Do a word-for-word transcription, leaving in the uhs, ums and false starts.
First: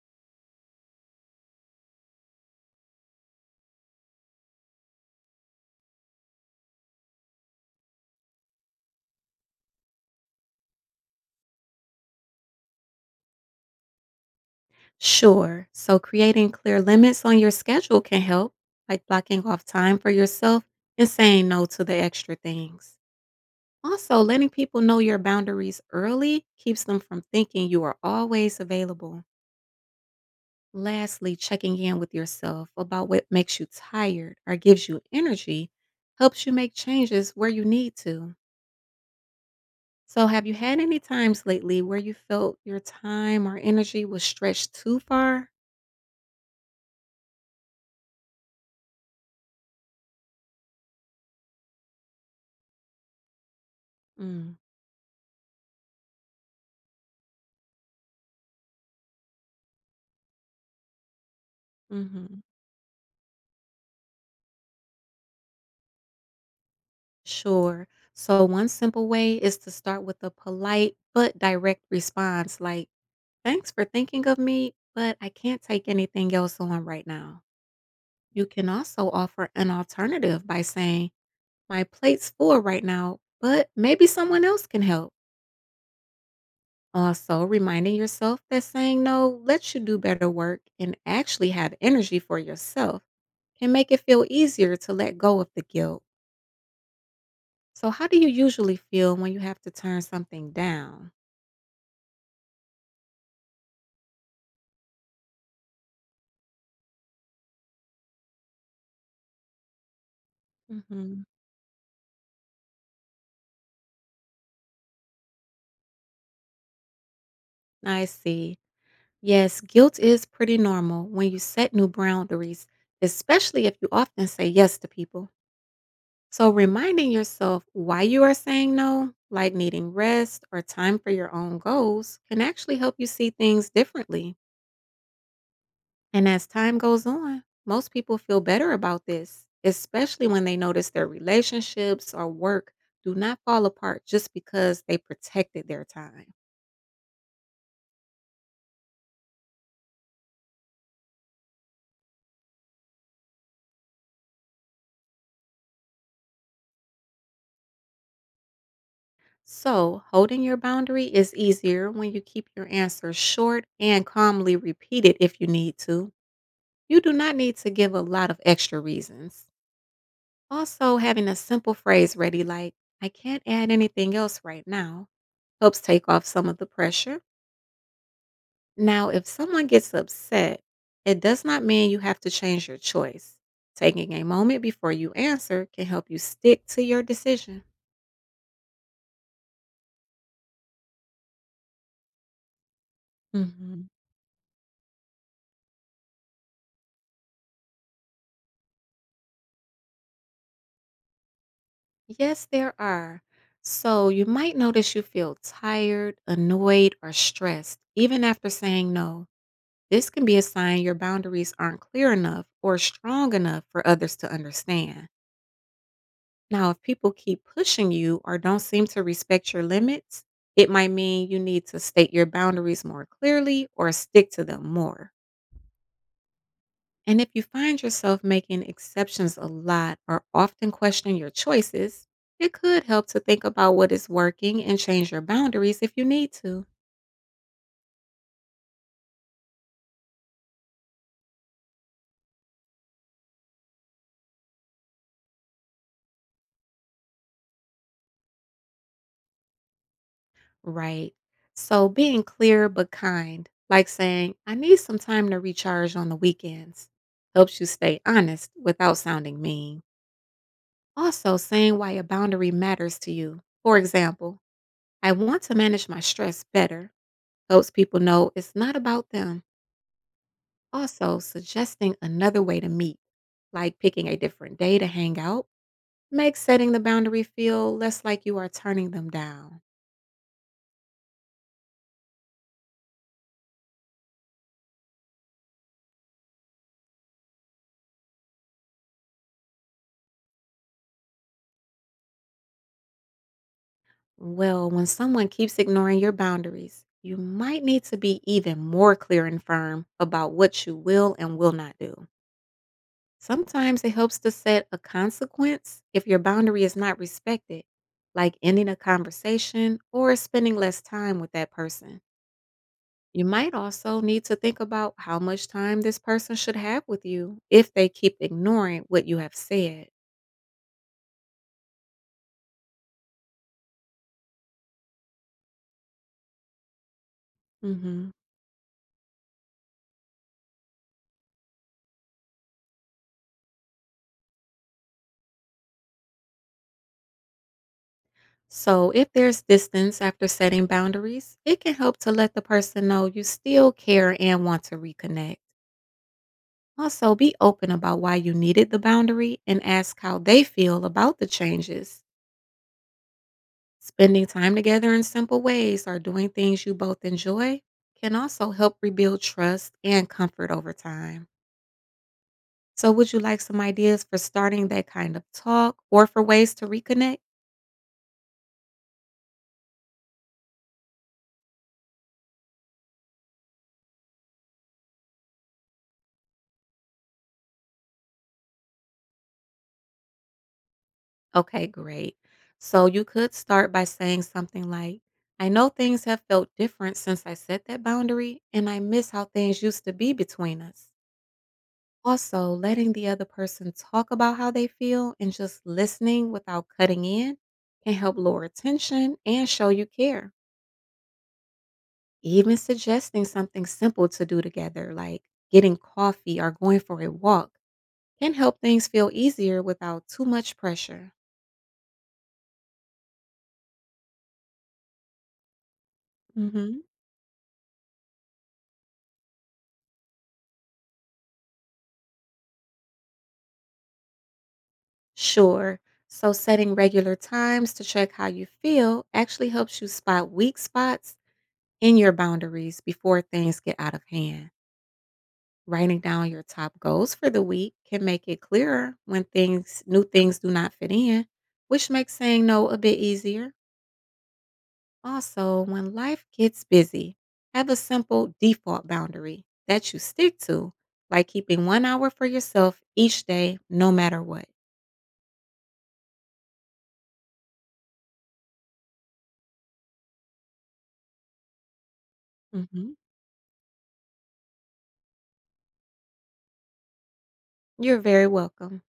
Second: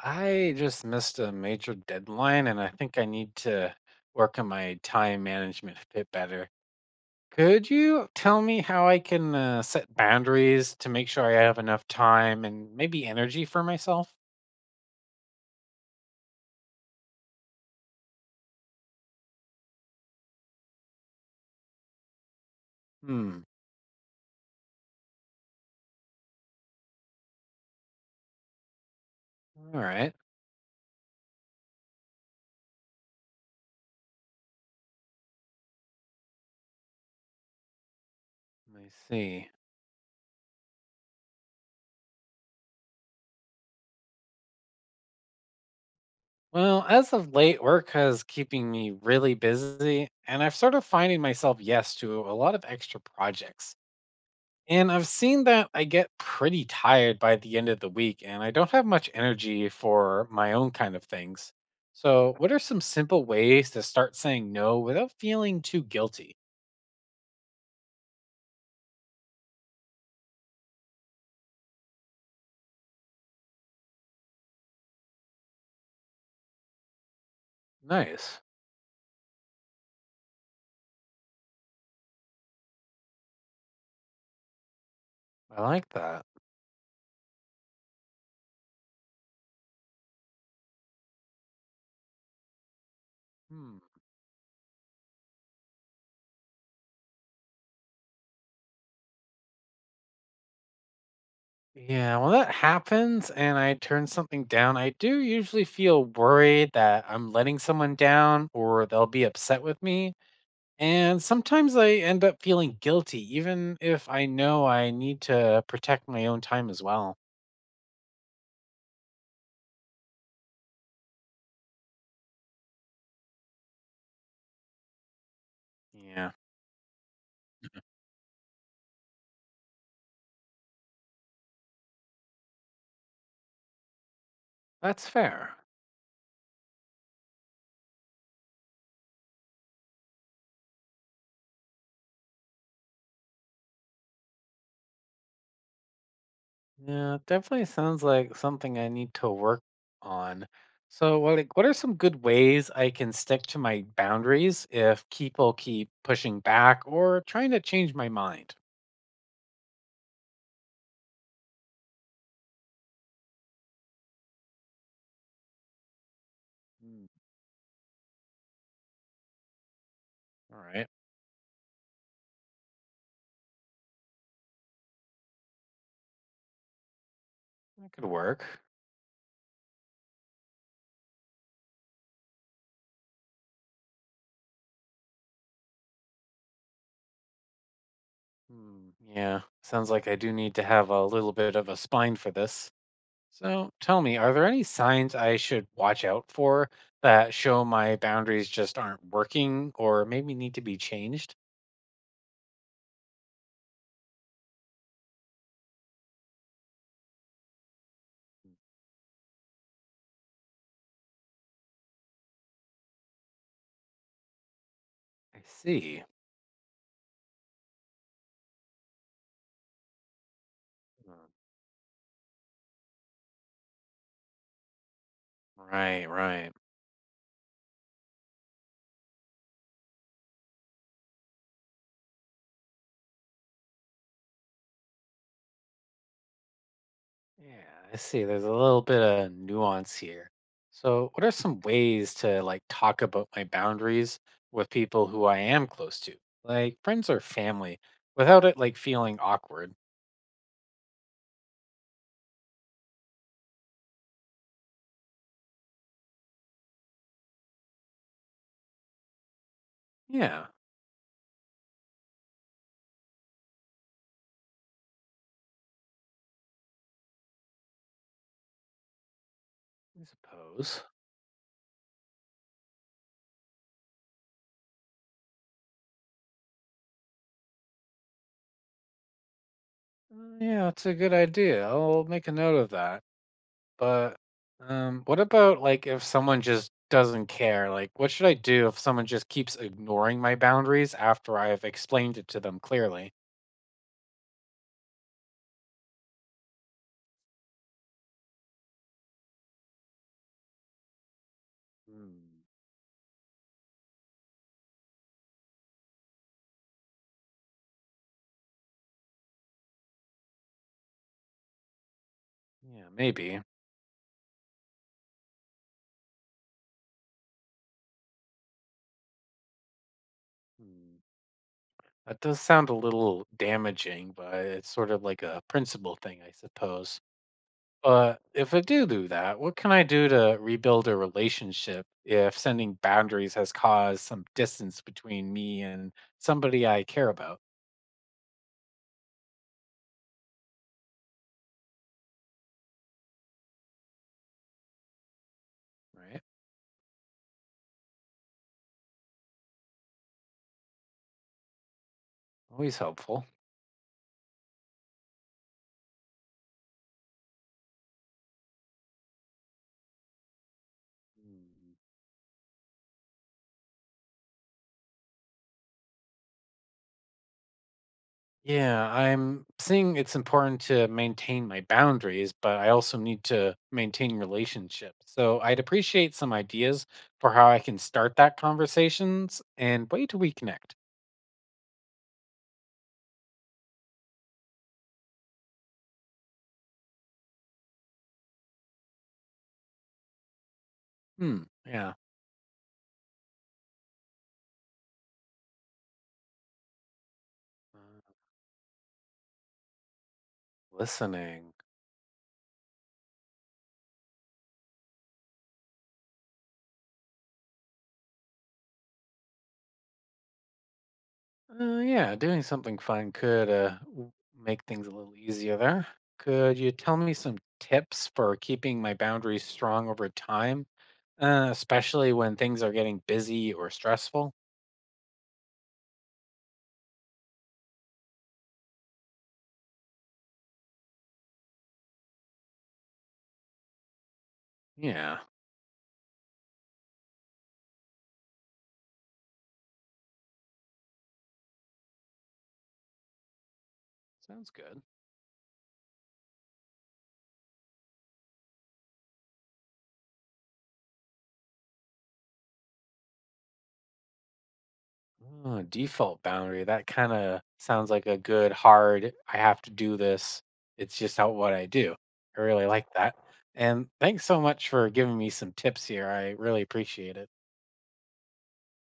I just missed a major deadline and I think I need to work on my time management a bit better. Could you tell me how I can uh, set boundaries to make sure I have enough time and maybe energy for myself? Sure. So creating clear limits on your schedule can help, like blocking off time for yourself and saying no to the extra things. Hmm. Also, letting people know your boundaries early keeps them from thinking you are always available. All right. Lastly, checking in with yourself about what makes you tired or gives you energy helps you make changes where you need to. Let me see. So, have you had any times lately where you felt your time or energy was stretched too far? Well, as of late, work has keeping me really busy, and I've sort of finding myself yes to a lot of extra projects. Mm, And I've seen that I get pretty tired by the end of the week and I don't have much energy for my own kind of things. So, mhm. what are some simple ways to start saying no without feeling too guilty? Sure. So, one simple way is to start with a polite but direct response like, Thanks for thinking of me, but I can't take anything else on right now. Nice. You can also offer an alternative by saying, My plate's full right now, but maybe someone else can help. I like that. Also, reminding yourself that saying no lets you do better work and actually have energy for yourself can Hmm. make it feel easier to let go of the guilt. So, how do you usually feel when you have to turn something down? Yeah, when that happens and I turn something down, I do usually feel worried that I'm letting someone down or they'll be upset with me. And Mhm. sometimes I end up feeling guilty, even if I know I need to protect my own time as well. I see. Yes, guilt is pretty normal when you set new boundaries, especially if you often say yes to people. Yeah, So, reminding yourself why you are saying no, like needing rest or time for your own goals, can actually help you see things differently. that's fair. And as time goes on, most people feel better about this, especially when they notice their relationships or work do not fall apart just because they protected their time. Yeah, it definitely sounds like something I need to work on. So, what like, what are some good ways I can stick to my boundaries if people keep pushing back or trying to change my mind? So, holding your boundary is easier when you keep your answer short and calmly repeat it if you need to. You Hmm. do not need to give a lot of extra reasons. All right, Also, having a simple phrase ready like, I can't add anything else right now, helps take off some of the pressure. that could work. Now, if someone gets upset, it does not mean you have to change your choice. Taking a moment before you answer can help you stick to your decision. Hmm, yeah, sounds like I do need to have a little bit of a spine for this. So, Mhm. tell me, are there any signs I should watch out for that show my boundaries just aren't working or maybe need to be changed? Yes, there are. So you might notice you feel tired, annoyed, or stressed even after saying no. This can be a sign your boundaries aren't clear enough or strong enough for others to understand. I see. Now, if people keep pushing you or don't seem to respect your limits, it might Mm. mean you need to state your boundaries more clearly or stick to them more. Right, right. And if you find yourself making exceptions a lot or often questioning your choices, it could help to think about what is working and change your boundaries if you need to. Yeah, I see. There's a little bit of nuance here. So, what are some ways to like talk about my boundaries with people who I am close to, like friends or family, without it like feeling awkward? Right. So being clear but kind, like saying, I need some time to recharge on the weekends, helps you stay honest without sounding mean. Yeah, Also, saying why a boundary matters to you. For example, I want to manage my stress better, helps people know it's not about them. I suppose. Also, suggesting another way to meet, like picking a different day to hang out, makes setting the boundary feel less like you are turning them down. Uh, yeah, it's a good idea. I'll make a note of that. But um, what about like if someone just doesn't care? Like, what should I do if someone just keeps ignoring my boundaries after I have explained it to them clearly? Well, when someone keeps ignoring your boundaries, you might need to be even more clear and firm about what you will and will not do. Hmm. Sometimes it helps to set a consequence if your boundary is not respected, like ending a conversation or spending less time with that person. Yeah, You maybe. might also need to think about how much time this person should have with you if they keep ignoring what you have said. Hmm. That does sound a little damaging, but it's sort of like a principle thing, I suppose. Hmm. But if I do do that, what can I do to rebuild a relationship if sending boundaries has caused some distance between me and somebody I care about? So, if there's distance after setting boundaries, it can help to let the person know you still care and want to reconnect. Right? Also, be open about why you needed the boundary and ask how they feel about the changes. Always helpful. Spending time together in simple ways or doing things you both enjoy can also help rebuild trust and comfort over time. So, would you like some ideas for starting that kind of talk or for ways to reconnect? Yeah, I'm seeing it's important to maintain my boundaries, but I also need to maintain relationships. So I'd appreciate some ideas for how I can start that conversations and way to reconnect. Okay, great. So, you could start by saying something like, I know things have felt different since I set that boundary, and I miss how things used to be between us. Hmm. Yeah. Also, letting the other person talk about how they feel and just listening without cutting in Uh, can help lower tension and show you care. listening. Even suggesting something simple to do together, like getting coffee or going for a walk can help things feel easier without too much pressure. Uh, yeah, doing something fun could uh, w- make things a little easier there. Could you Hmm. tell me some tips for keeping my boundaries strong over time, uh, especially when things are getting busy or stressful? Sure. So, setting regular times to check how you feel actually helps you spot weak spots in your boundaries before things get out of hand. Yeah, Writing down your top goals for the week can make it clearer when things, new things do not fit in, which makes saying no a bit easier. sounds good. Also, when life gets busy, have a simple default boundary that you stick to, like keeping one hour for yourself each day, no matter what. Oh, default boundary. That kind of sounds like a good, hard, I have to do this. It's just how what I do. I really like Mhm. that. And thanks so much for giving me some tips here. I really appreciate it. You're very welcome.